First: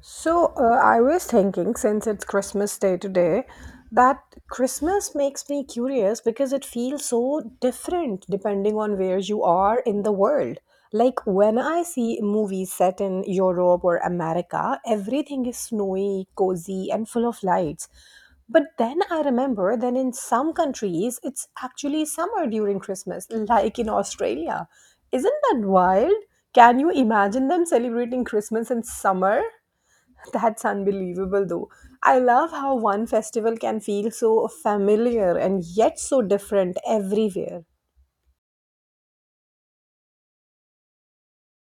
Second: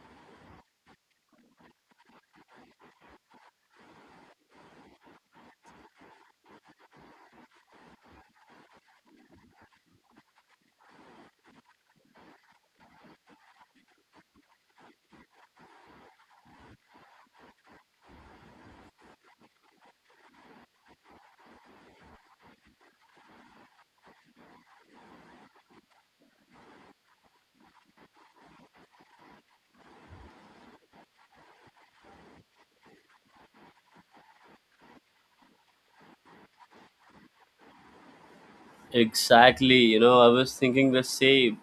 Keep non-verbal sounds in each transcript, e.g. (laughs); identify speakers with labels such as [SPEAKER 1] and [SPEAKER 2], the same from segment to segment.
[SPEAKER 1] I was thinking since it's Christmas Day today, that Christmas makes me curious because it feels so different depending on where you are in the world. Like when I see movies set in Europe or America, everything is snowy, cozy, and full of lights. But then I remember that in some countries, it's actually summer during Christmas, like in Australia. Isn't that wild? Can you imagine them celebrating Christmas in summer? (laughs) That's unbelievable, though. I love how one festival can feel so familiar and yet so different everywhere.
[SPEAKER 2] Exactly, you know, I was thinking the same.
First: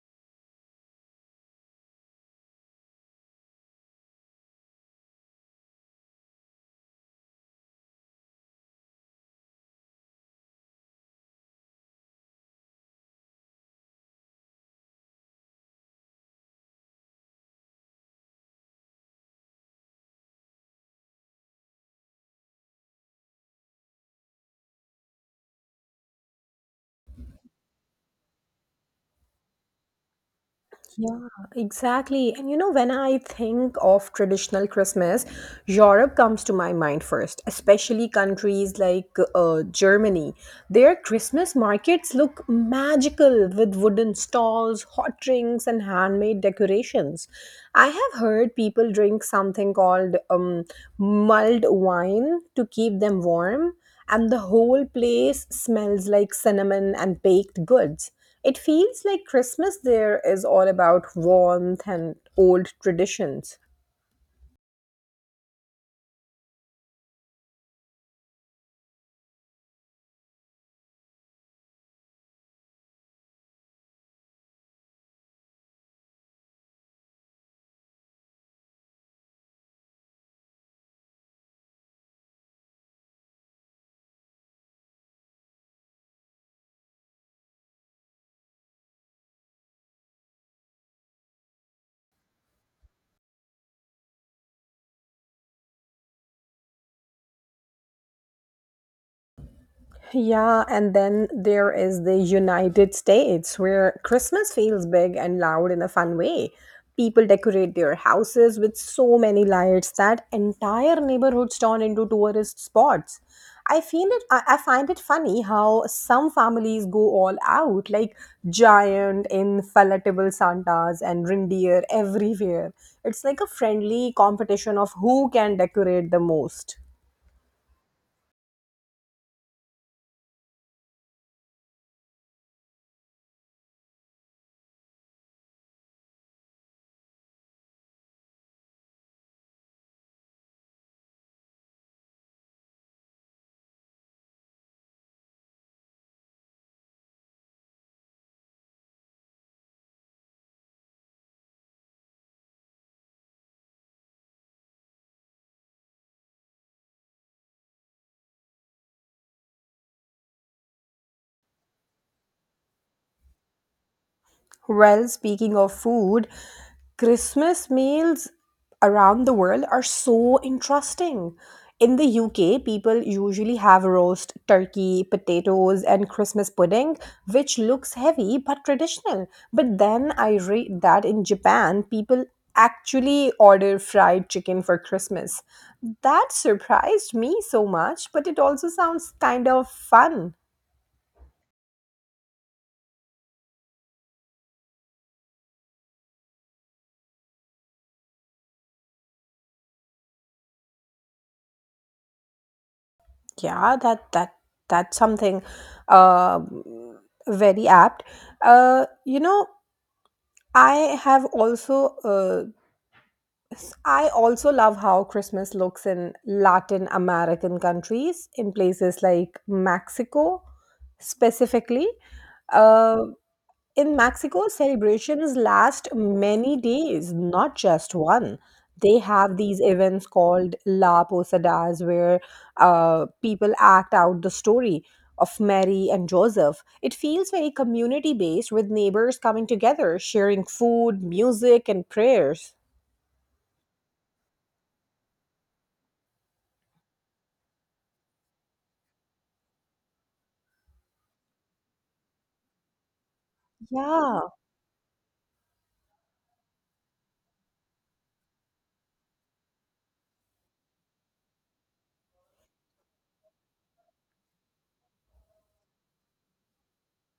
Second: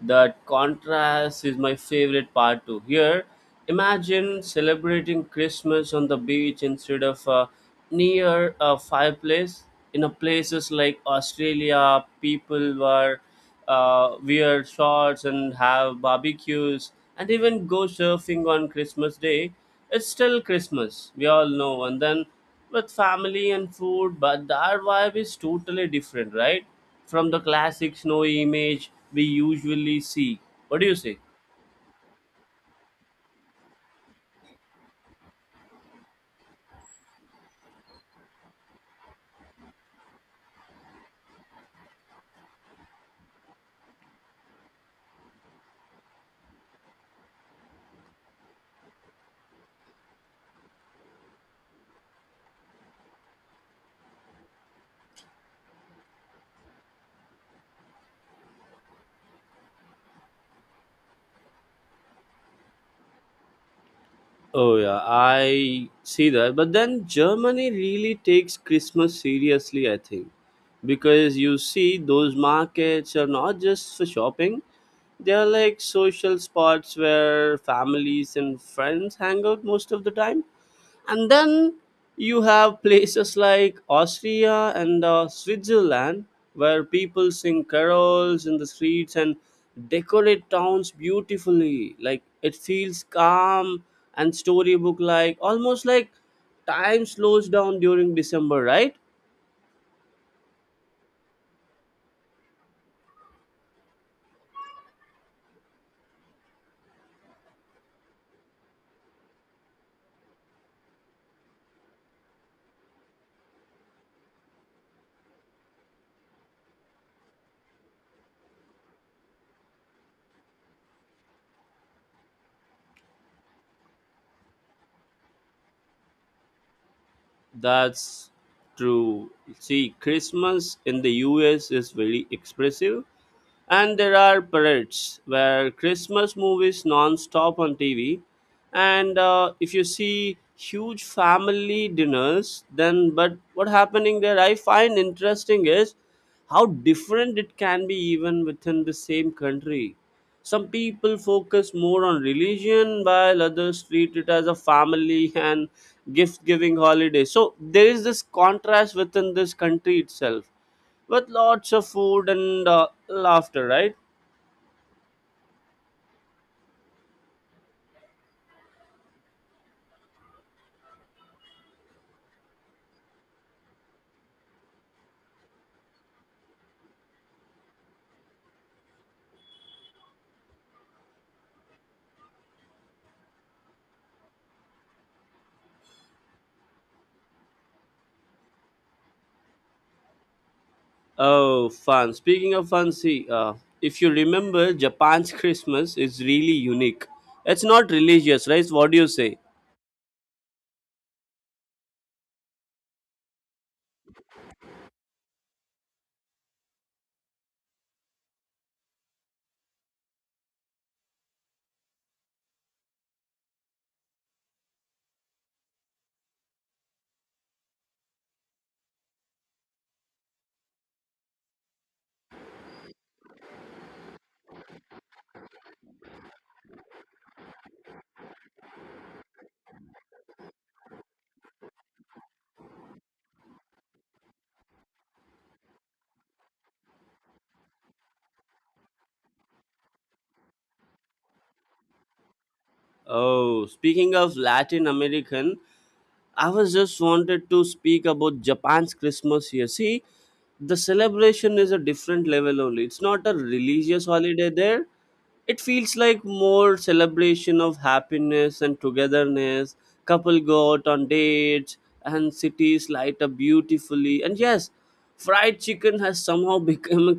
[SPEAKER 2] That contrast is my favorite part too. Here, imagine celebrating Christmas on the beach instead of near a fireplace. In a places like Australia, people were wear shorts and have barbecues and even go surfing on Christmas Day. It's still Christmas, we all know. And then with family and food, but that vibe is totally different, right? From the classic snowy image we usually see. What do you say?
[SPEAKER 1] Yeah, exactly. And you know, when I think of traditional Christmas, Europe comes to my mind first, especially countries like Germany. Their Christmas markets look magical with wooden stalls, hot drinks, and handmade decorations. I have heard people drink something called mulled wine to keep them warm, and the whole place smells like cinnamon and baked goods. It feels like Christmas there is all about warmth and old traditions.
[SPEAKER 2] Oh yeah, I see that. But then Germany really takes Christmas seriously, I think. Because you see those markets are not just for shopping. They are like social spots where families and friends hang out most of the time. And then you have places like Austria and Switzerland where people sing carols in the streets and decorate towns beautifully. Like it feels calm and storybook like, almost like time slows down during December, right?
[SPEAKER 1] Yeah, and then there is the United States where Christmas feels big and loud in a fun way. People decorate their houses with so many lights that entire neighborhoods turn into tourist spots. I find it funny how some families go all out, like giant inflatable Santas and reindeer everywhere. It's like a friendly competition of who can decorate the most.
[SPEAKER 2] That's true. See, Christmas in the US is very expressive. And there are parades where Christmas movies non-stop on TV. And if you see huge family dinners, then but what happening there? I find interesting is how different it can be even within the same country. Some people focus more on religion, while others treat it as a family (laughs) and gift-giving holiday. So there is this contrast within this country itself with lots of food and laughter, right?
[SPEAKER 1] Well, speaking of food, Christmas meals around the world are so interesting. In the UK, people usually have roast turkey, potatoes, and Christmas pudding, which looks heavy but traditional. But then I read that in Japan, people actually order fried chicken for Christmas. That surprised me so much, but it also sounds kind of fun.
[SPEAKER 2] Oh, fun. Speaking of fun, see, if you remember, Japan's Christmas is really unique. It's not religious, right? What do you say?
[SPEAKER 1] Yeah, that that's something um very apt. You know, I have also I also love how Christmas looks in Latin American countries, in places like Mexico specifically. Uh, in Mexico, celebrations last many days, not just one. They have these events called La Posadas, where people act out the story of Mary and Joseph. It feels very community based, with neighbors coming together, sharing food, music, and prayers.
[SPEAKER 2] Oh, speaking of Latin American, I was just wanted to speak about Japan's Christmas here. See, the celebration is a different level only. It's not a religious
[SPEAKER 1] Yeah.
[SPEAKER 2] holiday there. It feels like more celebration of happiness and togetherness. Couple go out on dates and cities light up beautifully. And yes, fried chicken has somehow (laughs) become a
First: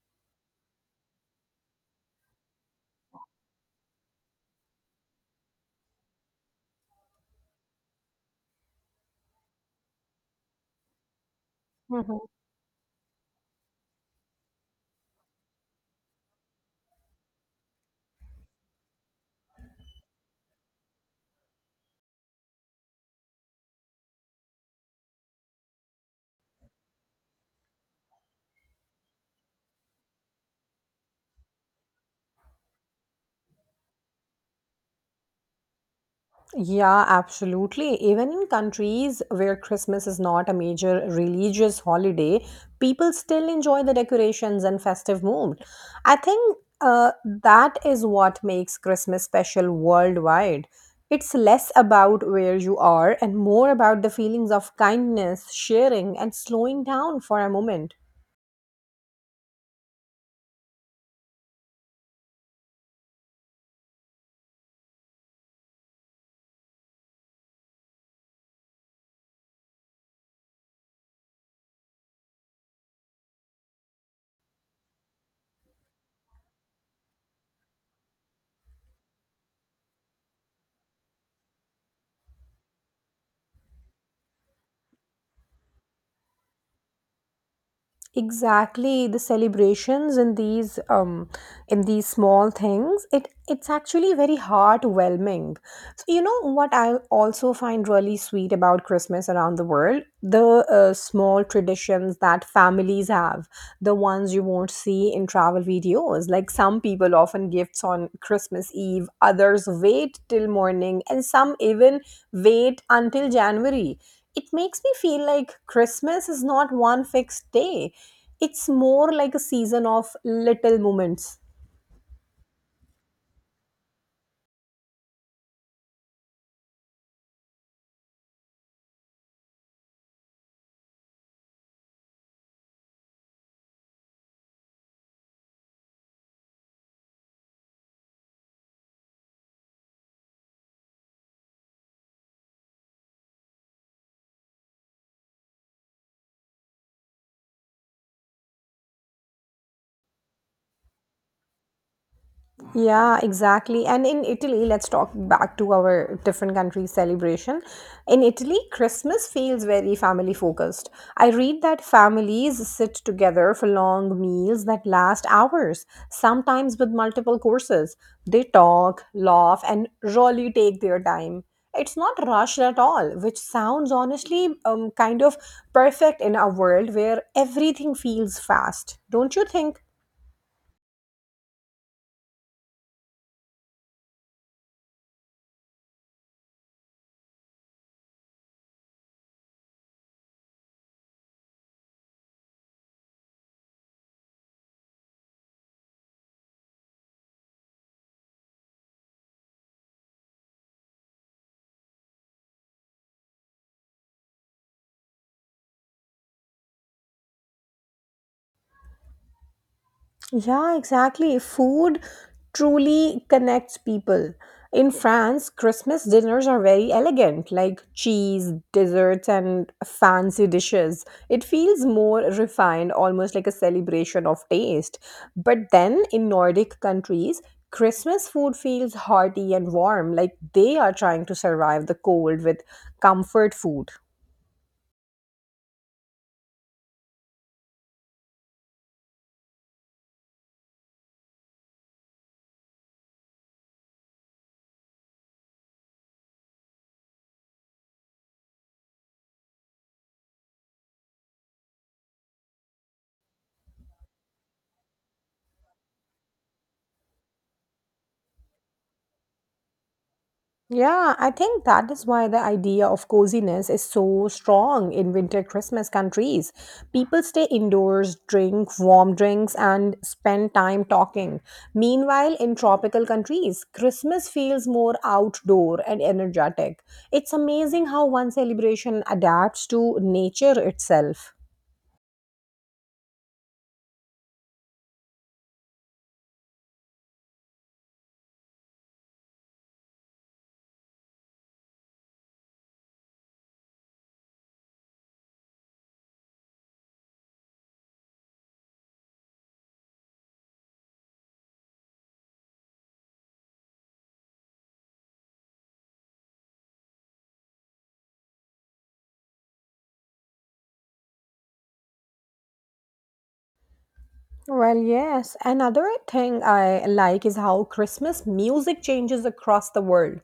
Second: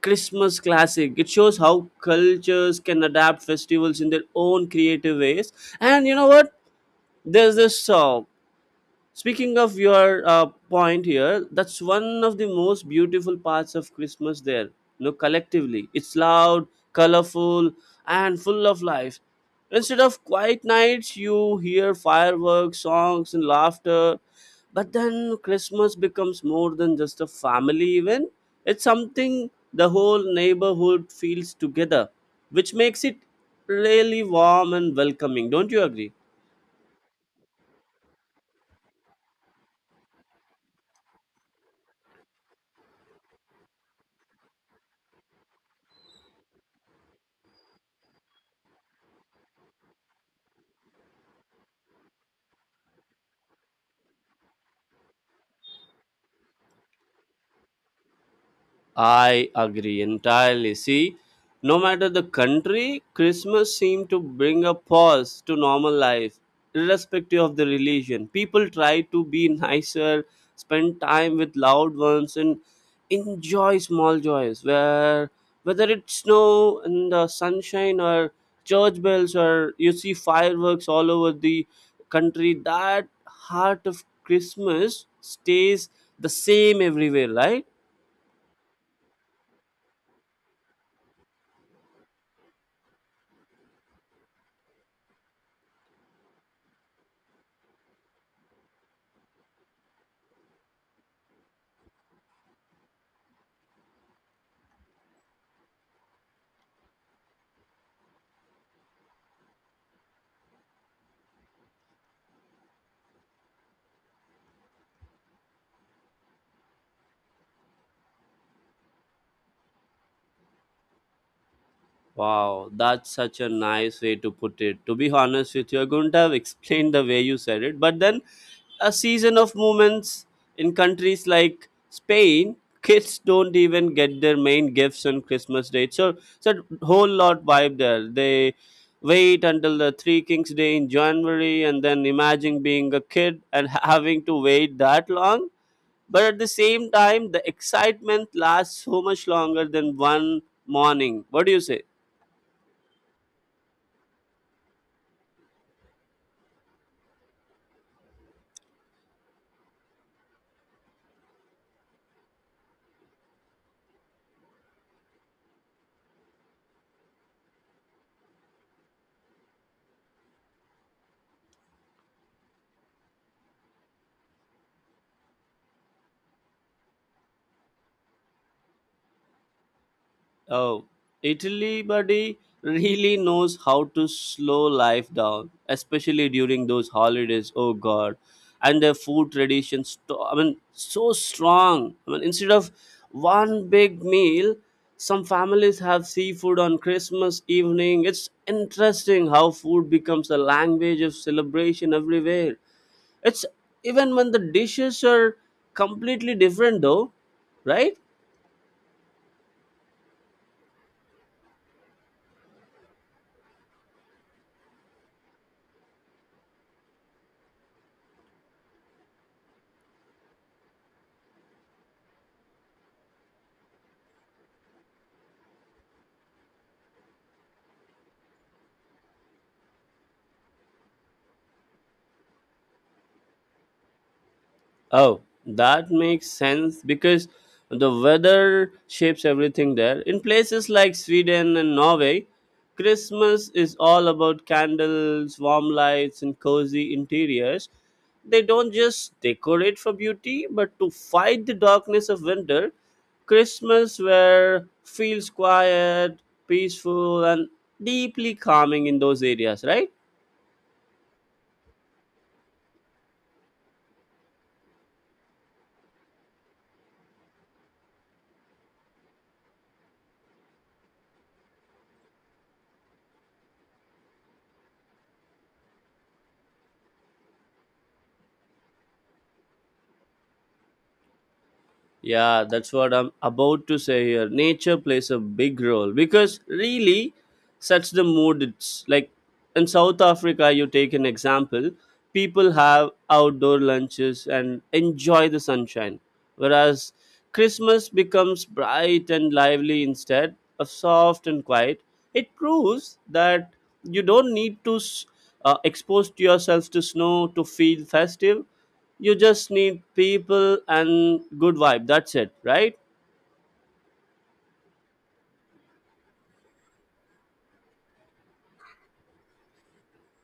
[SPEAKER 2] Christmas classic. It shows how cultures can adapt festivals in their own creative ways. And you know what? There's this Speaking of your point here, that's one of the most beautiful parts of Christmas there. You know, collectively, it's loud, colorful, and full of life. Instead of quiet nights, you hear fireworks, songs, and laughter. But then Christmas becomes more than just a family event. It's something the whole neighborhood feels together, which makes it really warm and welcoming. Don't you agree?
[SPEAKER 1] Yeah, absolutely. Even in countries where Christmas is not a major religious holiday, people still enjoy the decorations and festive mood. I think that is what makes Christmas special worldwide. It's less about where you are and more about the feelings of kindness, sharing, and slowing down for a moment.
[SPEAKER 2] I agree entirely. See, no matter the country, Christmas seemed to bring a pause to normal life, irrespective of the religion. People try to be nicer, spend time with loved ones, and enjoy small joys. Where whether it's snow and the sunshine, or church bells, or you see fireworks all over the country, that heart of Christmas stays the same everywhere, right?
[SPEAKER 1] Exactly, the celebrations in these small things, it's actually very heartwarming. So you know what, I also find really sweet about Christmas around the world, the small traditions that families have, the ones you won't see in travel videos, like some people often gifts on Christmas Eve, others wait till morning, and some even wait until January. It makes me feel like Christmas is not one fixed day. It's more like a season of little moments.
[SPEAKER 2] Wow, that's such a nice way to put it. To be honest with you, I couldn't have explained the way you said it. But then, a season of movements in countries like Spain, kids don't even get their main gifts on Christmas Day. So, it's a whole lot vibe there. They wait until the Three Kings Day in January, and then imagine being a kid and having to wait that long. But at the same time, the excitement lasts so much longer than one morning. What do you say?
[SPEAKER 1] Yeah, exactly. And in Italy, let's talk back to our different countries' celebration. In Italy, Christmas feels very family focused. I read that families sit together for long meals that last hours, sometimes with multiple courses. They talk, laugh, and really take their time. It's not rushed at all, which sounds honestly kind of perfect in a world where everything feels fast, don't you think?
[SPEAKER 2] Oh, Italy, buddy, really knows how to slow life down, especially during those holidays. Oh God, and their food traditions. I mean, so strong. I mean, instead of one big meal, some families have seafood on Christmas evening. It's interesting how food becomes a language of celebration everywhere. It's even when the dishes are completely different, though, right?
[SPEAKER 1] Yeah, exactly. Food truly connects people. In France, Christmas dinners are very elegant, like cheese, desserts, and fancy dishes. It feels more refined, almost like a celebration of taste. But then in Nordic countries, Christmas food feels hearty and warm, like they are trying to survive the cold with comfort food.
[SPEAKER 2] Oh, that makes sense because the weather shapes everything there. In places like Sweden and Norway, Christmas is all about candles, warm lights, and cozy interiors. They don't just decorate for beauty, but to fight the darkness of winter. Christmas where feels quiet, peaceful, and deeply calming in those areas, right?
[SPEAKER 1] Yeah, I think that is why the idea of coziness is so strong in winter Christmas countries. People stay indoors, drink warm drinks, and spend time talking. Meanwhile, in tropical countries, Christmas feels more outdoor and energetic. It's amazing how one celebration adapts to nature itself.
[SPEAKER 2] Yeah, that's what I'm about to say here. Nature plays a big role because really sets the mood. It's like in South Africa, you take an example, people have outdoor lunches and enjoy the sunshine, whereas Christmas becomes bright and lively instead of soft and quiet. It proves that you don't need to expose yourself to snow to feel festive, you just need people and good vibe. That's it, right?
[SPEAKER 1] Well, yes. Another thing I like is how Christmas music changes across the world.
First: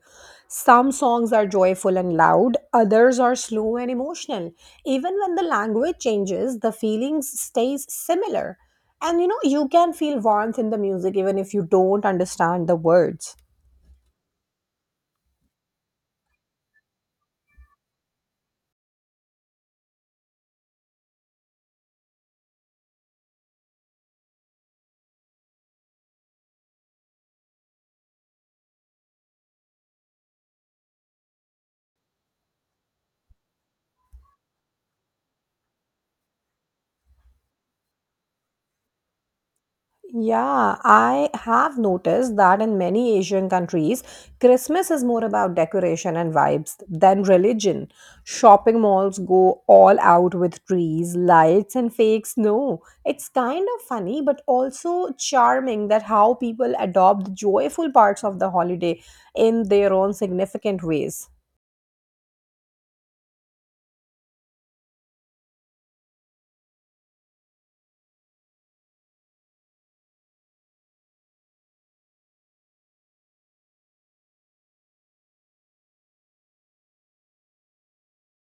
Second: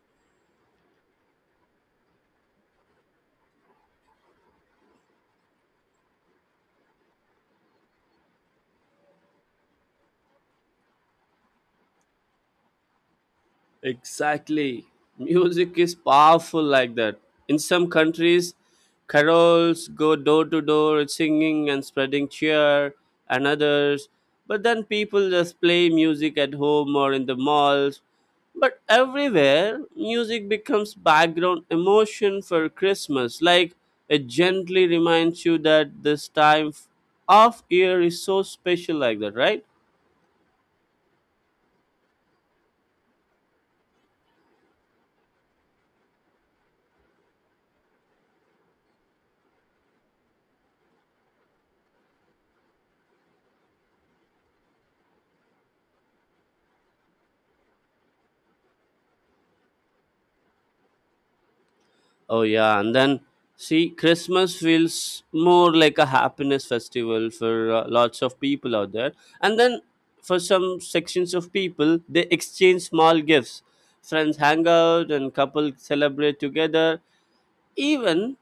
[SPEAKER 1] Some songs are joyful and loud, others are slow and emotional. Even when the language changes, the feelings stays similar. And you know, you can feel warmth in the music even if you don't understand the words.
[SPEAKER 2] Exactly. Music is powerful like that. In some countries, carols go door to door singing and spreading cheer and others. But then people just play music at home or in the malls. But everywhere, music becomes background emotion for Christmas. Like it gently reminds you that this time of year is so special, like that, right?
[SPEAKER 1] Yeah, I have noticed that in many Asian countries, Christmas is more about decoration and vibes than religion. Shopping malls go all out with trees, lights, and fake snow. It's kind of funny, but also charming that how people adopt the joyful parts of the holiday in their own significant ways.
[SPEAKER 2] Oh yeah, and then see, Christmas feels more like a happiness festival for lots of people out there. And then for some sections of people, they exchange small gifts. Friends hang out and couples celebrate together. Even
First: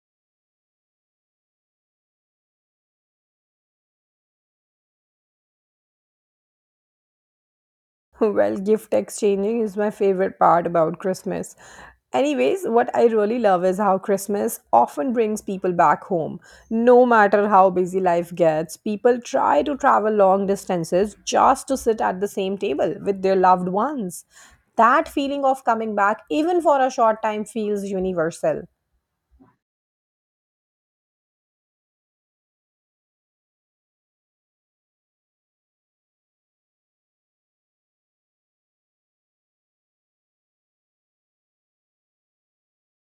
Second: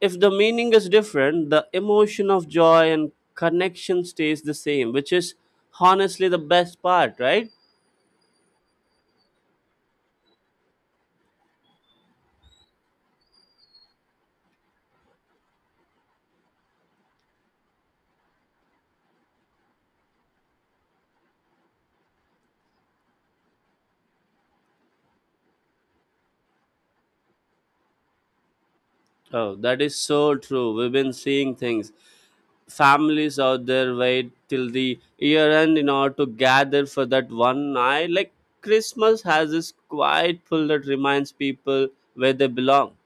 [SPEAKER 2] if the meaning is different, the emotion of joy and connection stays the same, which is honestly the best part, right?
[SPEAKER 1] (laughs) Well, gift exchanging is my favorite part about Christmas. Anyways, what I really love is how Christmas often brings people back home. No matter how busy life gets, people try to travel long distances just to sit at the same table with their loved ones. That feeling of coming back, even for a short time, feels universal.
[SPEAKER 2] Oh, that is so true. We've been seeing things. Families out there wait till the year end in order to gather for that one night. Like Christmas has this quiet pull that reminds people where they belong,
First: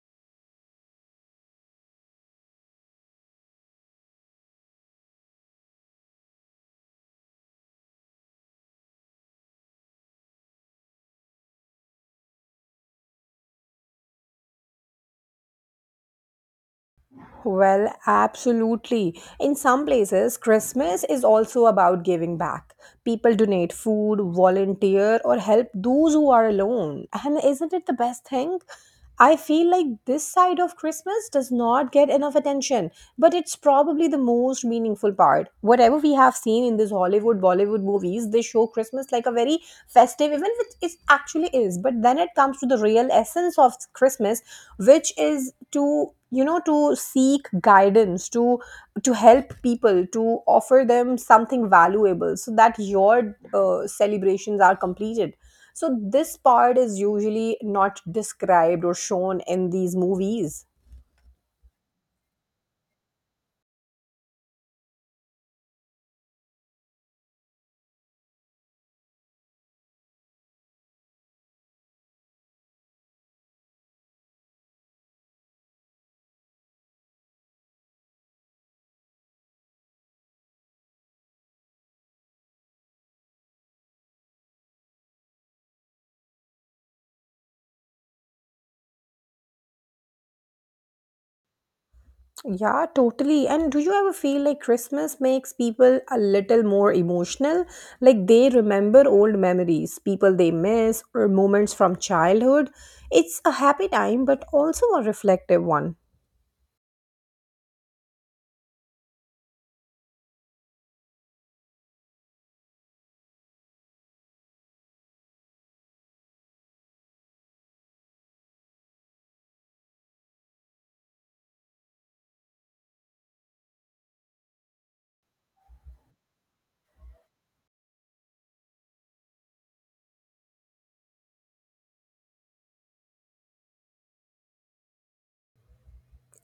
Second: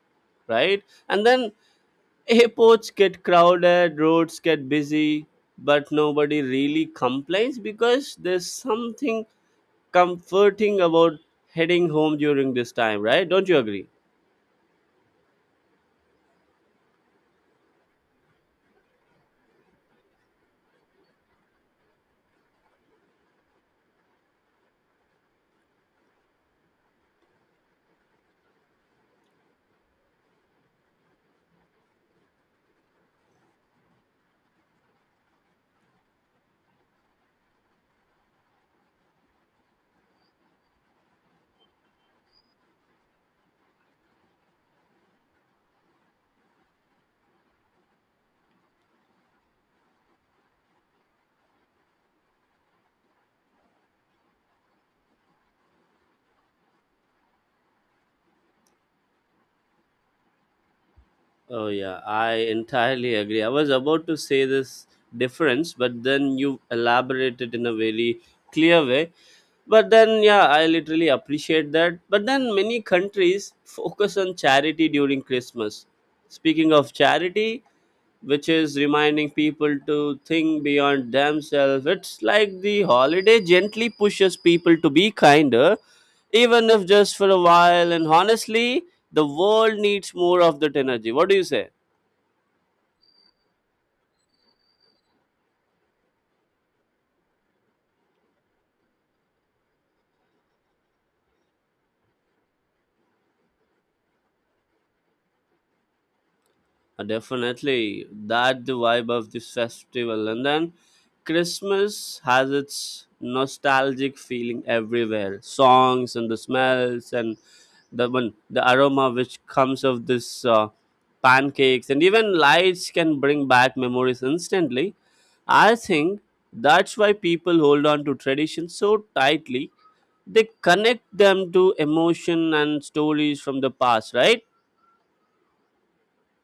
[SPEAKER 2] right? And then airports get crowded, roads get busy, but nobody really complains because there's something comforting about heading home during this time, right? Don't you agree?
[SPEAKER 1] Well, absolutely. In some places, Christmas is also about giving back. People donate food, volunteer, or help those who are alone. And isn't it the best thing? I feel like this side of Christmas does not get enough attention, but it's probably the most meaningful part. Whatever we have seen in these Hollywood, Bollywood movies, they show Christmas like a very festive event, which it actually is. But then it comes to the real essence of Christmas, which is to, you know, to seek guidance, to help people, to offer them something valuable so that your celebrations are completed, so this part is usually not described or shown in these movies.
[SPEAKER 2] Oh yeah, I entirely agree. I was about to say this difference, but then you elaborated in a very clear way. But then yeah, I literally appreciate that. But then many countries focus on charity during Christmas. Speaking of charity, which is reminding people to think beyond themselves, it's like the holiday gently pushes people to be kinder, even if just for a while. And honestly, the world needs more of that energy. What do you say?
[SPEAKER 1] Yeah, totally. And do you ever feel like Christmas makes people a little more emotional? Like they remember old memories, people they miss, or moments from childhood. It's a happy time, but also a reflective one.
[SPEAKER 2] Definitely, that the vibe of this festival. And then Christmas has its nostalgic feeling everywhere. Songs and the smells and the one the aroma which comes of this pancakes and even lights can bring back memories instantly. I think that's why people hold on to tradition so tightly. They connect them to emotion and stories from the past, right?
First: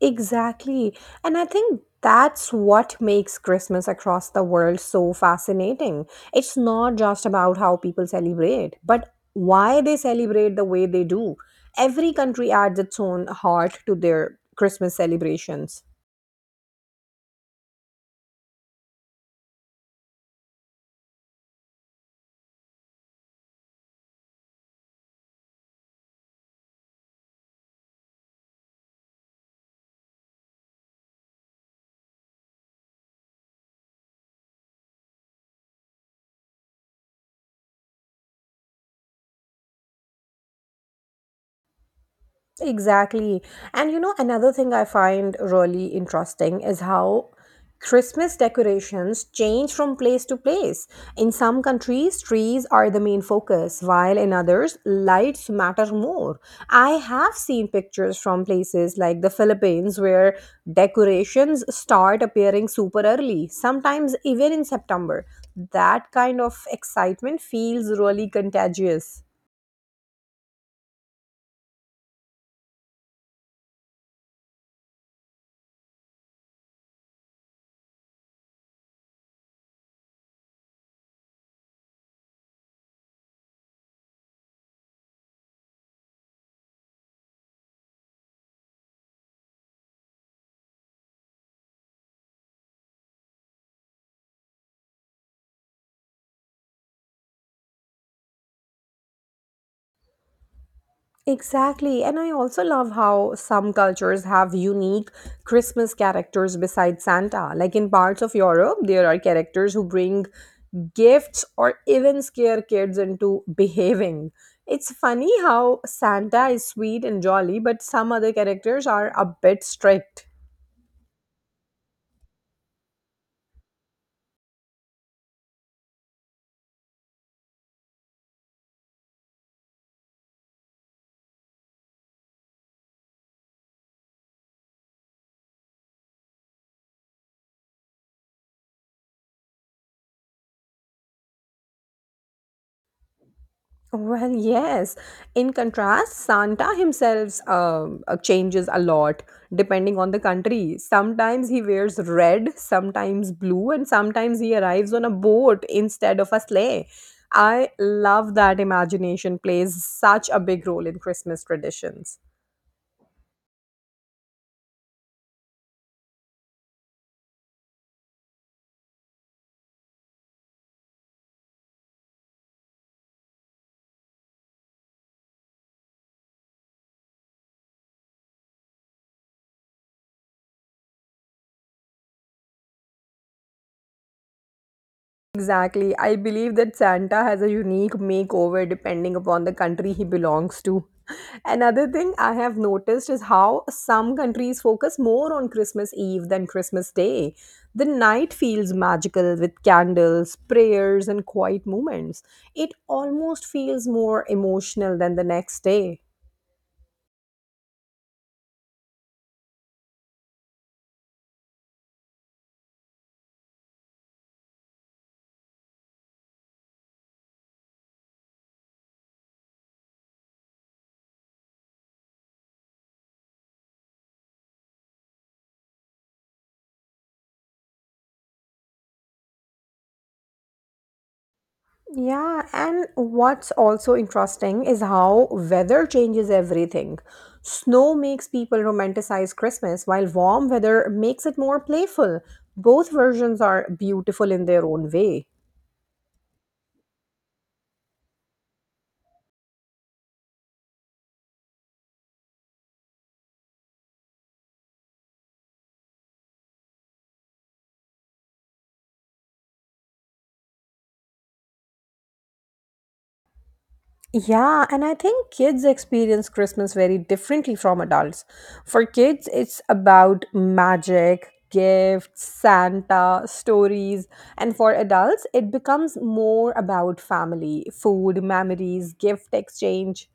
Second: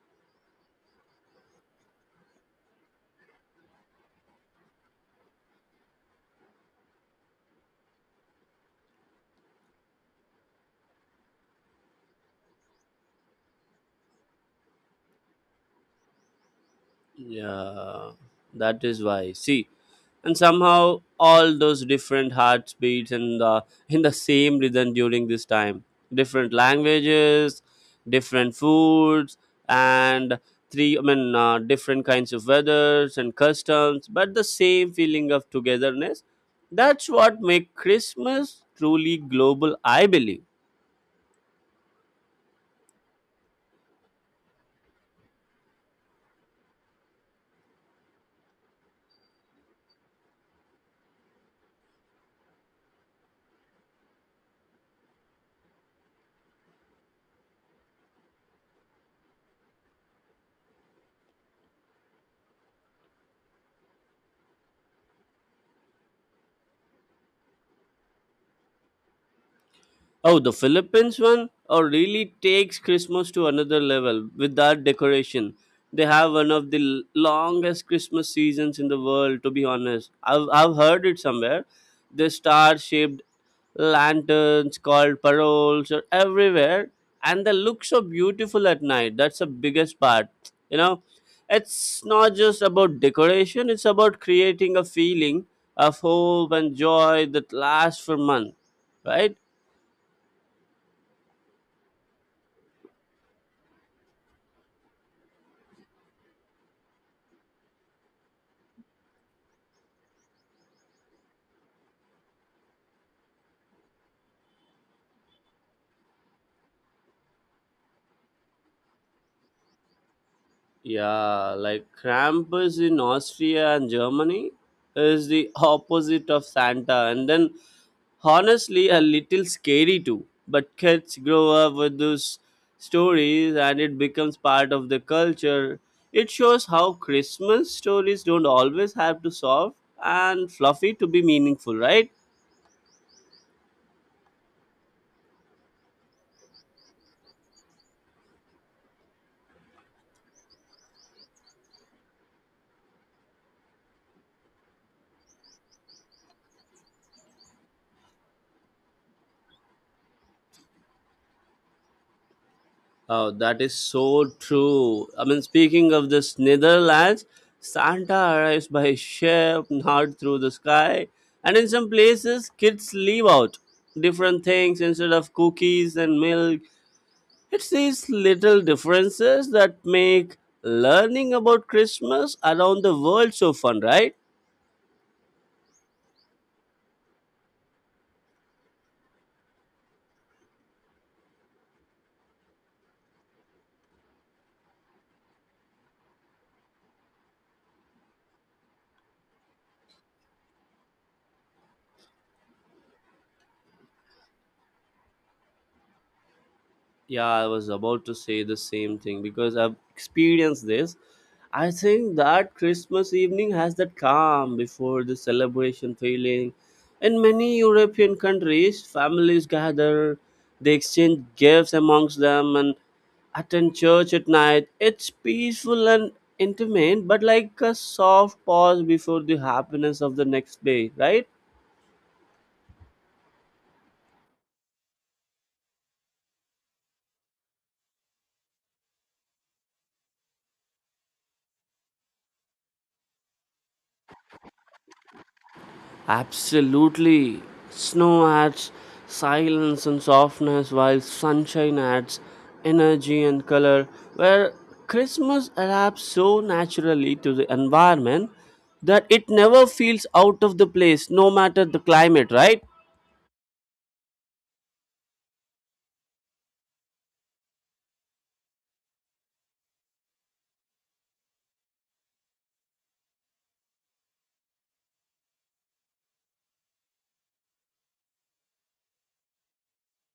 [SPEAKER 1] Exactly. And I think that's what makes Christmas across the world so fascinating. It's not just about how people celebrate, but why they celebrate the way they do. Every country adds its own heart to their Christmas celebrations.
[SPEAKER 2] Yeah, that is why. See, and somehow all those different heartbeats and the (laughs) in the same rhythm during this time, different languages, different foods, and different kinds of weathers and customs, but the same feeling of togetherness. That's what make Christmas truly global. I believe.
[SPEAKER 1] Exactly. And you know, another thing I find really interesting is how Christmas decorations change from place to place. In some countries, trees are the main focus, while in others, lights matter more. I have seen pictures from places like the Philippines where decorations start appearing super early, sometimes even in September. That kind of excitement feels really contagious.
[SPEAKER 2] Oh, the Philippines one? Oh, really takes Christmas to another level with that decoration. They have one of the longest Christmas seasons in the world, to be honest. I've heard it somewhere. The star shaped lanterns called paroles are everywhere, and they look so beautiful at night. That's the biggest part. You know, it's not just about decoration, it's about creating a feeling of hope and joy that lasts for months, right?
[SPEAKER 1] Exactly. And I also love how some cultures have unique Christmas characters besides Santa. Like in parts of Europe, there are characters who bring gifts or even scare kids into (laughs) behaving. It's funny how Santa is sweet and jolly, but some other characters are a bit strict.
[SPEAKER 2] Yeah, like Krampus in Austria and Germany is the (laughs) opposite of Santa, and then honestly, a little scary too. But kids grow up with those stories and it becomes part of the culture. It shows how Christmas stories don't always have to solve and fluffy to be meaningful, right?
[SPEAKER 1] Well, yes. In contrast, Santa himself changes a lot depending on the country. Sometimes he wears red, sometimes blue, and sometimes he arrives on a boat instead of a sleigh. I love that imagination plays such a big role in Christmas traditions.
[SPEAKER 2] Oh, that is so true. I mean, speaking of this Netherlands, Santa arrives by ship, not through the sky. And in some places, kids leave out different things instead of cookies and milk. It's these little differences that make learning about Christmas around the world so fun, right?
[SPEAKER 1] Exactly. I believe that Santa has a unique makeover depending upon the country he belongs to. (laughs) Another thing I have noticed is how some countries focus more on Christmas Eve than Christmas Day. The night feels magical with candles, prayers, and quiet moments. It almost feels more emotional than the next day.
[SPEAKER 2] Yeah, I was about to say the same thing because I've experienced this. I think that Christmas evening has that calm before the celebration feeling. In many European countries, families gather, they exchange gifts amongst them, and attend church at night. It's peaceful and intimate, but like a soft pause before the happiness of the next day, right?
[SPEAKER 1] Yeah, and what's also interesting is how weather changes everything. Snow makes people romanticize Christmas, while warm weather makes it more playful. Both versions are beautiful in their own way.
[SPEAKER 2] Absolutely. Snow adds silence and softness, while sunshine adds energy and color. Where Christmas adapts so naturally to the environment that it never feels out of the place, no matter the climate, right?
[SPEAKER 1] Yeah, and I think kids experience Christmas very differently from adults. For kids, it's about magic, gifts, Santa, stories, and for adults, it becomes more about family, food, memories, gift exchange.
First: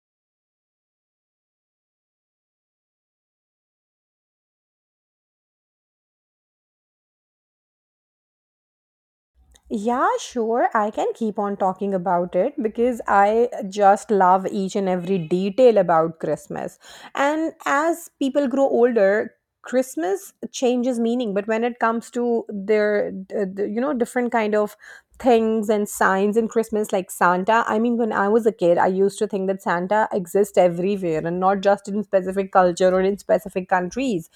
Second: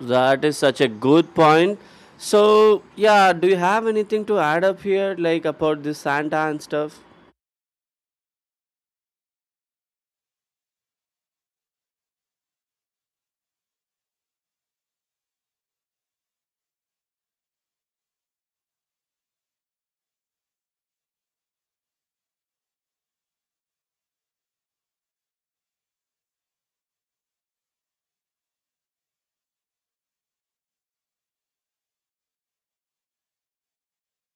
[SPEAKER 2] That is such a good point. So, yeah, do you have anything to add up here, like about this Santa and stuff?
[SPEAKER 1] Yeah, sure. I can keep on talking about it because I just love each and every detail about Christmas. And as people grow older, Christmas changes meaning, but when it comes to their, you know, different kind of things and signs in Christmas, like Santa. I mean, when I was a kid, I used to think that Santa exists everywhere and not just in specific culture or in specific countries.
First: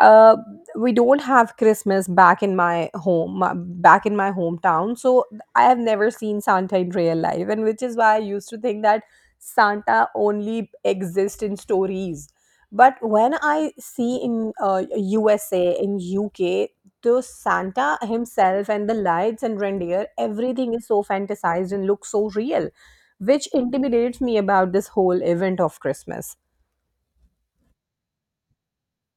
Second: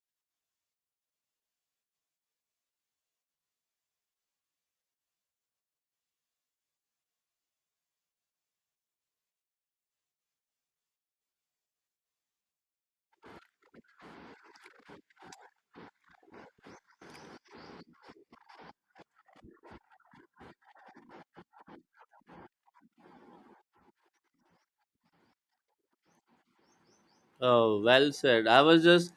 [SPEAKER 1] uh, we don't have Christmas back in my back in my hometown, so I have never seen Santa in real life, and which is why I used to think that Santa only exists in stories. But when I see in USA, in UK, the Santa himself and the lights and reindeer, everything is so fantasized and looks so real, which intimidates me about this whole event of Christmas.
[SPEAKER 2] Oh, well said. I was just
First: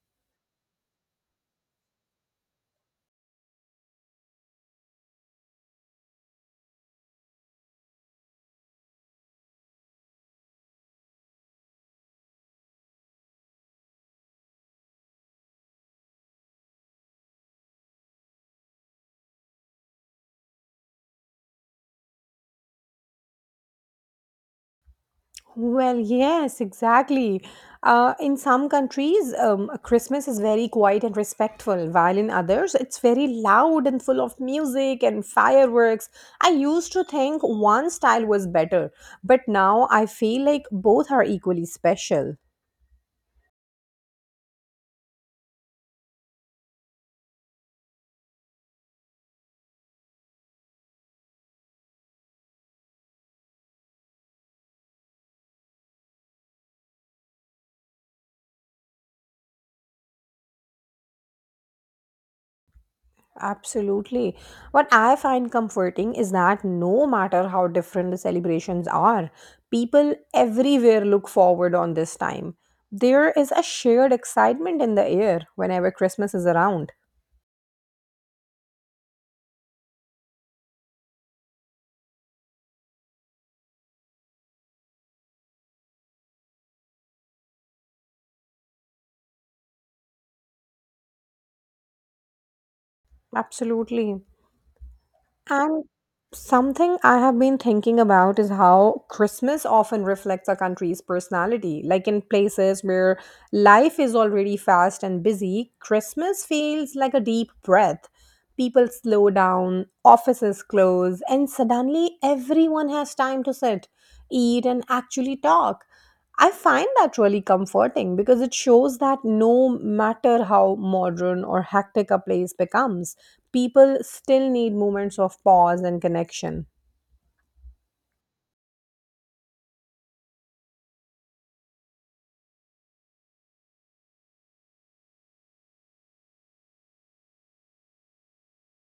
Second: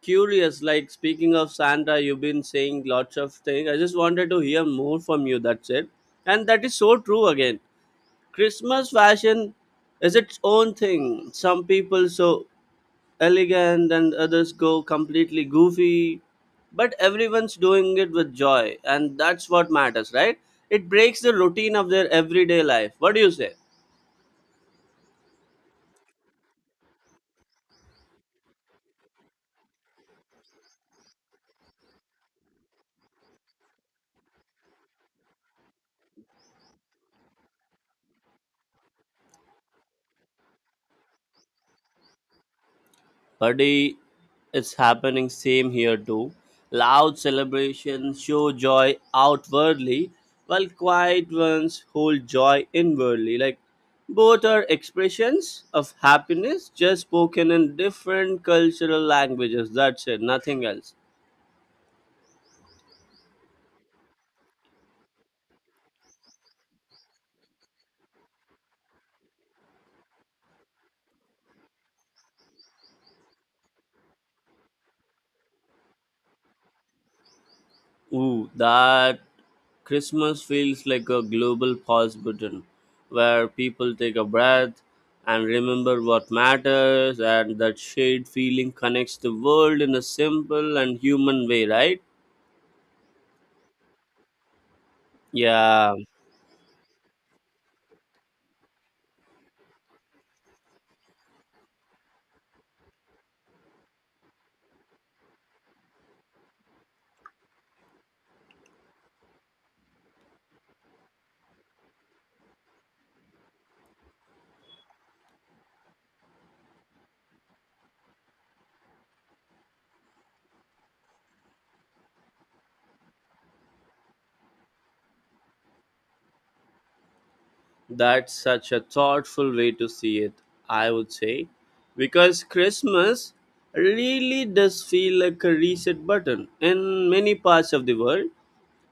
[SPEAKER 2] curious like speaking of Sandra, you've been saying lots of things, I just wanted to hear more from you, that's it. And that is so true again. Christmas fashion is its own thing, some people so elegant and others go completely goofy, but everyone's doing it with joy and that's what matters, right? It breaks the routine of their everyday life. What do you say?
[SPEAKER 1] Well, yes, exactly. In some countries, Christmas is very quiet and respectful, while in others, it's very loud and full of music and fireworks. I used to think one style was better, but now I feel like both are equally special.
[SPEAKER 2] Buddy, it's happening same here too. Loud celebrations show joy outwardly, while quiet ones hold joy inwardly. Like both are expressions of happiness, just spoken in different cultural languages. That's it, nothing else.
[SPEAKER 1] Absolutely. What I find comforting is that no matter how different the celebrations are, people everywhere look forward on this time. There is a shared excitement in the air whenever Christmas is around.
[SPEAKER 2] Ooh, that Christmas feels like a global pause button where people take a breath and remember what matters, and that shared feeling connects the world in a simple and human way, right?
[SPEAKER 1] Absolutely. And
[SPEAKER 2] Yeah,
[SPEAKER 1] something I have been thinking about is how Christmas often reflects a country's personality. Like in places where life is already fast and busy, Christmas feels like a deep breath. People slow down, offices close, and suddenly everyone has time to sit, eat, and actually talk. I find that really comforting because it shows that no matter how modern or hectic a place becomes, people still need moments of pause and connection.
[SPEAKER 2] that's such a thoughtful way to see it, I would say. Because Christmas really does feel like a reset button in many parts of the world.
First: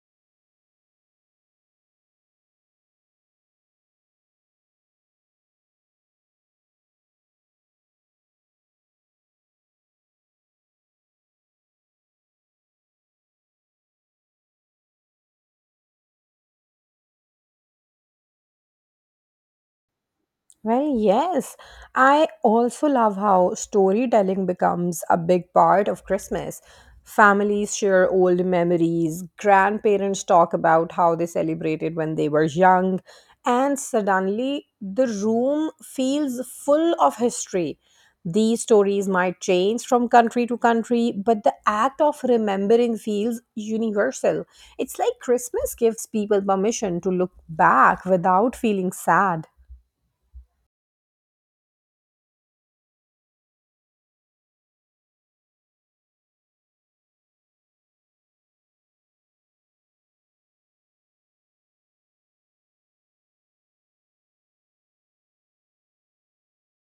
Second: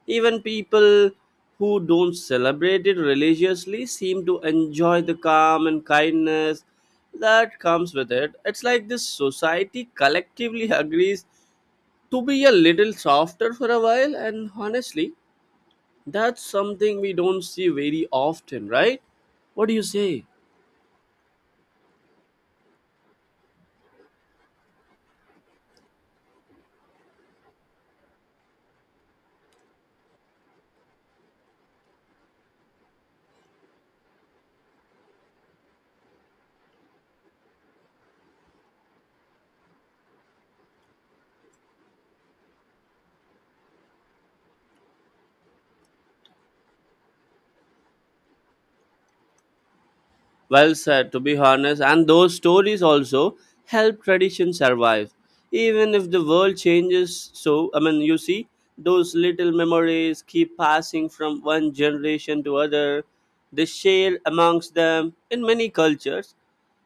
[SPEAKER 2] Even people who don't celebrate it religiously seem to enjoy the calm and kindness that comes with it. It's like this society collectively agrees to be a little softer for a while, and honestly, that's something we don't see very often, right? What do you say?
[SPEAKER 1] Well, yes. I also love how storytelling becomes a big part of Christmas. Families share old memories, grandparents talk about how they celebrated when they were young, and suddenly the room feels full of history. These stories might change from country to country, but the act of remembering feels universal. It's like Christmas gives people permission to look back without feeling sad.
[SPEAKER 2] Well said, to be honest, and those stories also help tradition survive. Even if the world changes, so I mean, you see, those little memories keep passing from one generation to other. They share amongst them in many cultures,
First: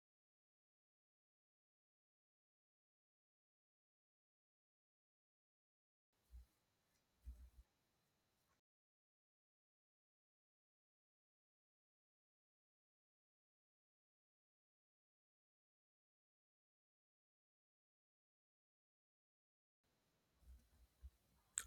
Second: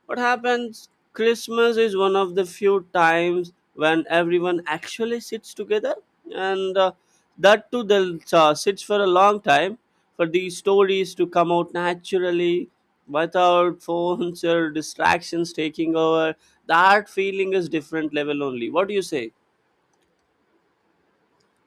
[SPEAKER 2] what happens? Christmas is one of the few times when everyone actually sits together, and that too they'll sits for a long time for these stories to come out naturally without (laughs) phones or distractions taking over. That feeling is different level only. What do you say?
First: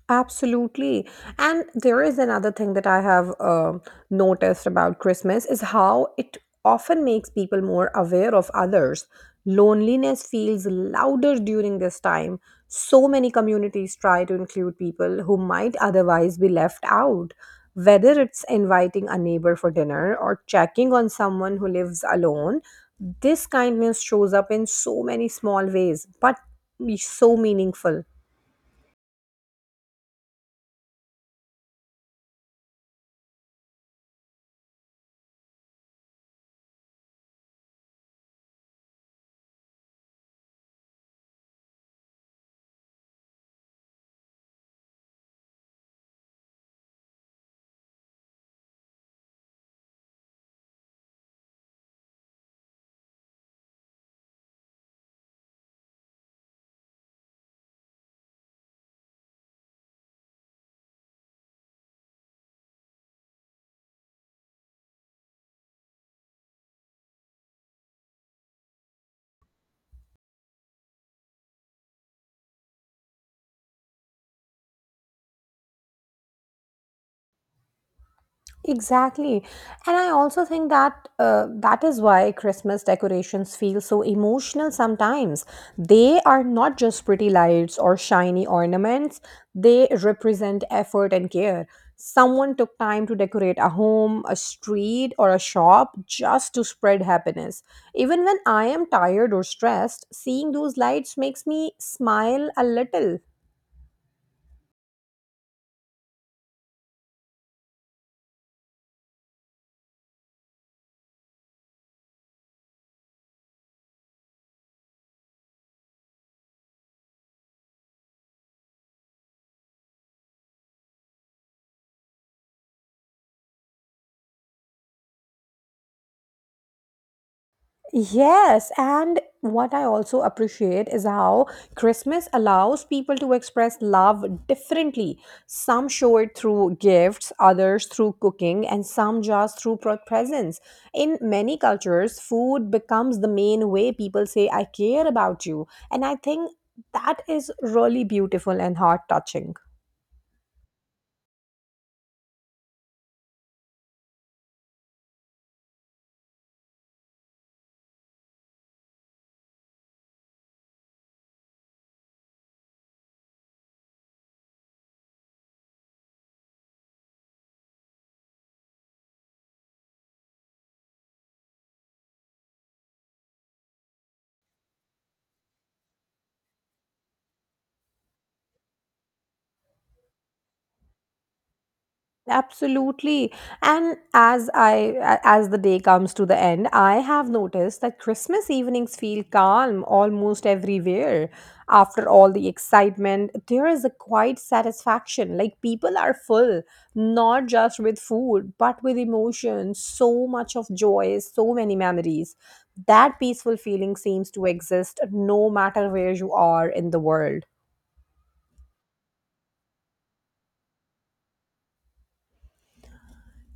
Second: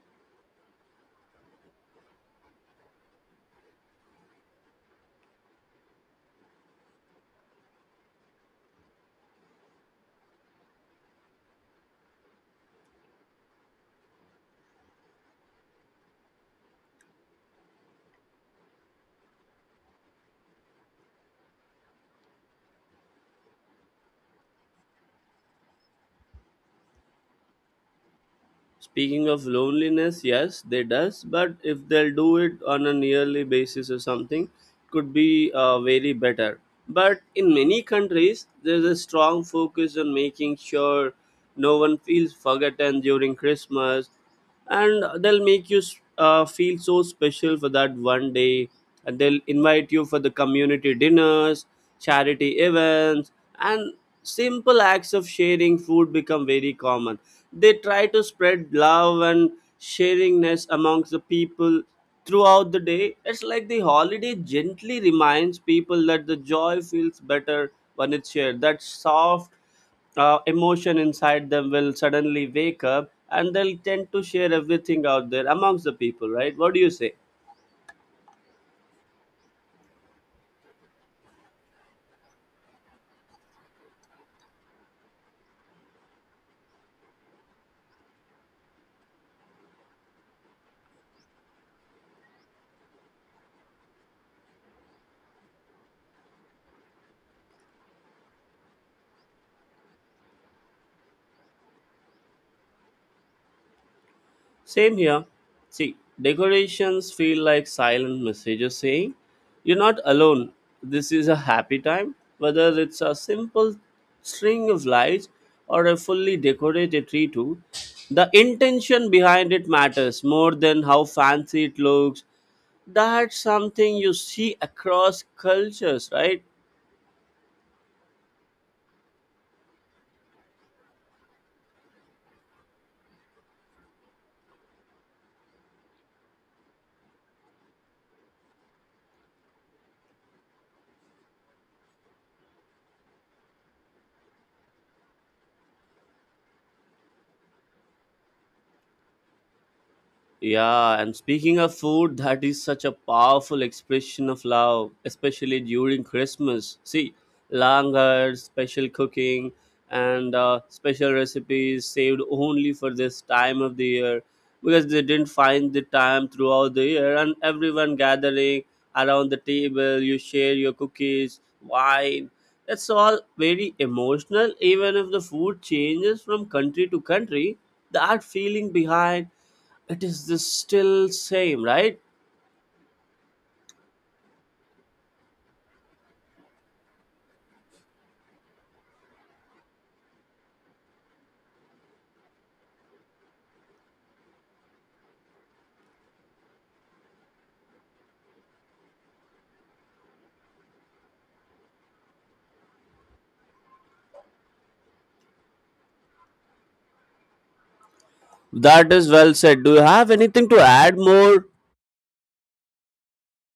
[SPEAKER 1] Absolutely. And there is another thing that I have noticed about Christmas is how it often makes people more aware of others. Loneliness feels louder during this time. So many communities try to include people who might otherwise be left out, whether it's inviting a neighbor for dinner or checking on someone who lives alone. This kindness shows up in so many small ways, but so meaningful.
[SPEAKER 2] Speaking of loneliness, yes, they does. But if they'll do it on a yearly basis or something, could be very better. But in many countries, there's a strong focus on making sure no one feels forgotten during Christmas, and they'll make you feel so special for that one day, and they'll invite you for the community dinners, charity events, and simple acts of sharing food become very common. They try to spread love and sharingness amongst the people throughout the day. It's like the holiday gently reminds people that the joy feels better when it's shared. That soft emotion inside them will suddenly wake up, and they'll tend to share everything out there amongst the people, right? What do you say?
[SPEAKER 1] Exactly. And I also think that that is why Christmas decorations feel so emotional sometimes. They are not just pretty lights or shiny ornaments, they represent effort and care. Someone took time to decorate a home, a street, or a shop just to spread happiness. Even when I am tired or stressed, seeing those lights makes me smile a little.
[SPEAKER 2] Same here. See, decorations feel like silent messages saying, "You're not alone. This is a happy time." Whether it's a simple string of lights or a fully decorated tree, too, the intention behind it matters more than how fancy it looks. That's something you see across cultures, right?
[SPEAKER 1] Yes, and what I also appreciate is how Christmas allows people to express love differently. Some show it through gifts, others through cooking, and some just through presents. In many cultures, food becomes the main way people say, I care about you. And I think that is really beautiful and heart touching.
[SPEAKER 2] Yeah, and speaking of food, that is such a powerful expression of love, especially during Christmas. See, langar, special cooking, and special recipes saved only for this time of the year because they didn't find the time throughout the year. And everyone gathering around the table, you share your cookies, wine. It's all very emotional, even if the food changes from country to country. That feeling behind it is the still same, right?
[SPEAKER 1] Absolutely. And as the day comes to the end, I have noticed that Christmas evenings feel calm almost everywhere. After all the excitement, there is a quiet satisfaction. Like people are full, not just with food, but with emotions, so much of joy, so many memories. That peaceful feeling seems to exist no matter where you are in the world.
[SPEAKER 2] That is well said. Do you have anything to add more?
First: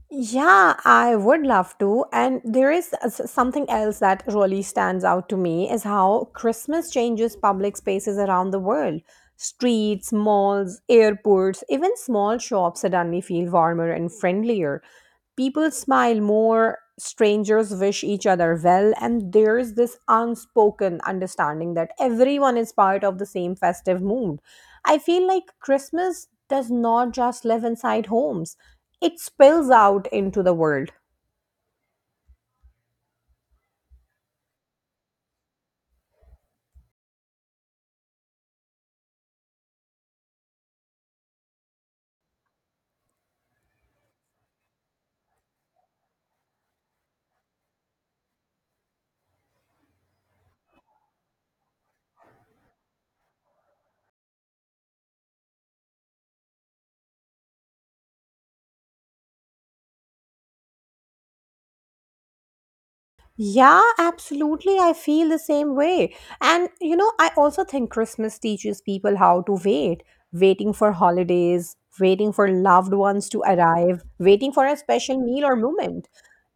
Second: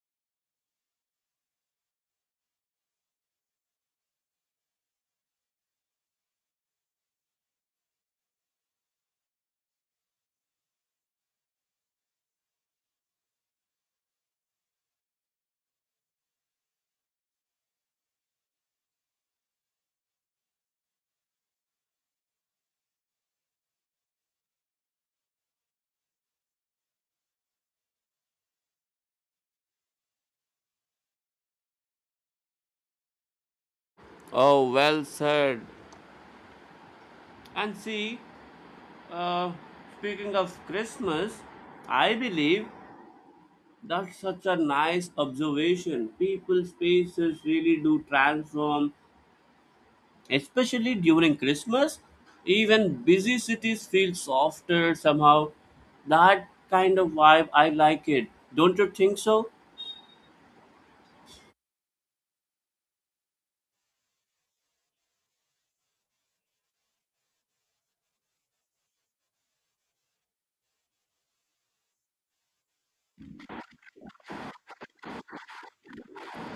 [SPEAKER 1] Yeah, I would love to. And there is something else that really stands out to me is how Christmas changes public spaces around the world. Streets, malls, airports, even small shops suddenly feel warmer and friendlier. People smile more, strangers wish each other well, and there's this unspoken understanding that everyone is part of the same festive mood. I feel like Christmas does not just live inside homes, it spills out into the world.
[SPEAKER 2] Oh, well said. And see, uh, speaking of Christmas, I believe that's such a nice observation. People's faces really do transform, especially during Christmas. Even busy cities feel softer somehow. That kind of vibe, I like it. Don't you think so?
[SPEAKER 1] Yeah, absolutely. I feel the same way. And, you know, I also think Christmas teaches people how to wait, waiting for holidays, waiting for loved ones to arrive, waiting for a special meal or moment.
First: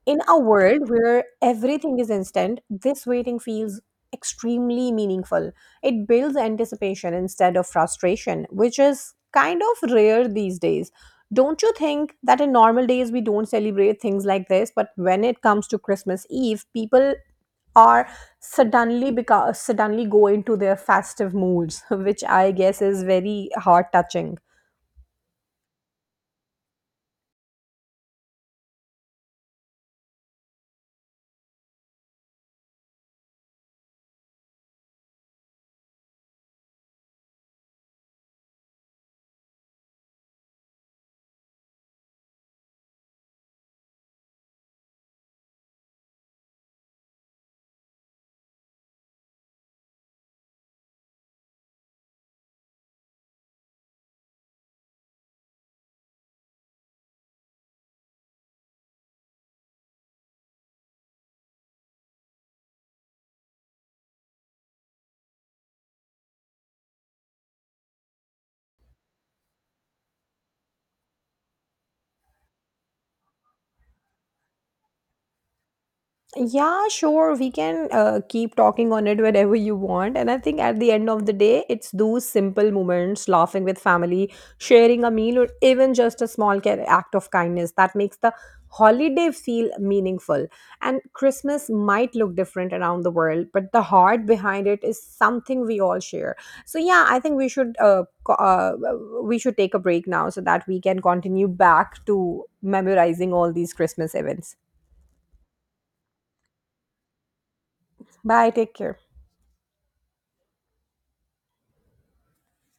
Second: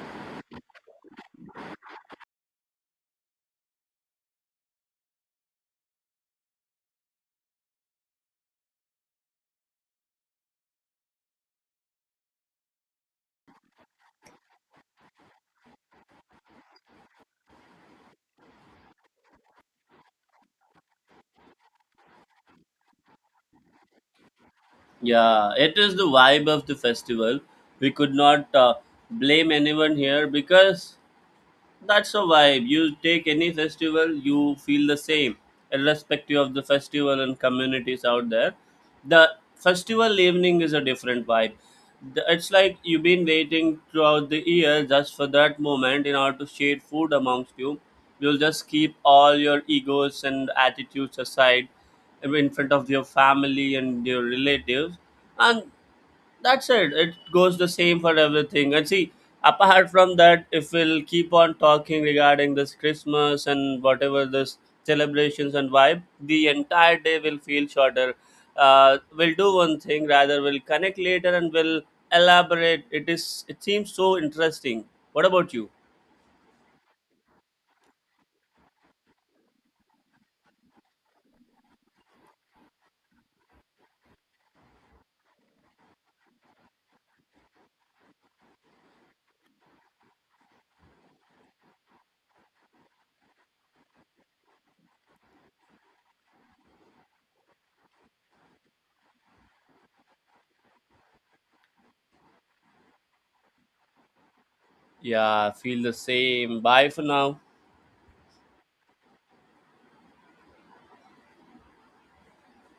[SPEAKER 1] In a world where everything is instant, this waiting feels extremely meaningful. It builds anticipation instead of frustration, which is kind of rare these days. Don't you think that in normal days we don't celebrate things like this, but when it comes to Christmas Eve, people are suddenly go into their festive moods, (laughs) which I guess is very heart touching.
[SPEAKER 2] Yeah, it is the vibe of the festival. We could not blame anyone here because that's a vibe. You take any festival, you feel the same, irrespective of the festival and communities out there. The festival evening is a different vibe. It's like you've been waiting throughout the year just for that moment in order to share food amongst you. You'll just keep all your egos and attitudes aside in front of your family and your relatives, and that's it. It goes the same for everything. And see, apart from that, if we'll keep on talking regarding this Christmas and whatever this celebrations and vibe, the entire day will feel shorter. We'll do one thing rather. We'll connect later and we'll elaborate. It is. It seems so interesting. What about you?
[SPEAKER 1] Yeah, sure. We can keep talking on it whenever you want. And I think at the end of the day, it's those simple moments, laughing with family, sharing a meal, or even just a small act of kindness that makes the holiday feel meaningful. And Christmas might look different around the world, but the heart behind it is something we all share. So yeah, I think we should we should take a break now so that we can continue back to memorizing all these Christmas events.
[SPEAKER 2] Yeah, I feel the same. Bye for now.
[SPEAKER 1] Bye. Take care.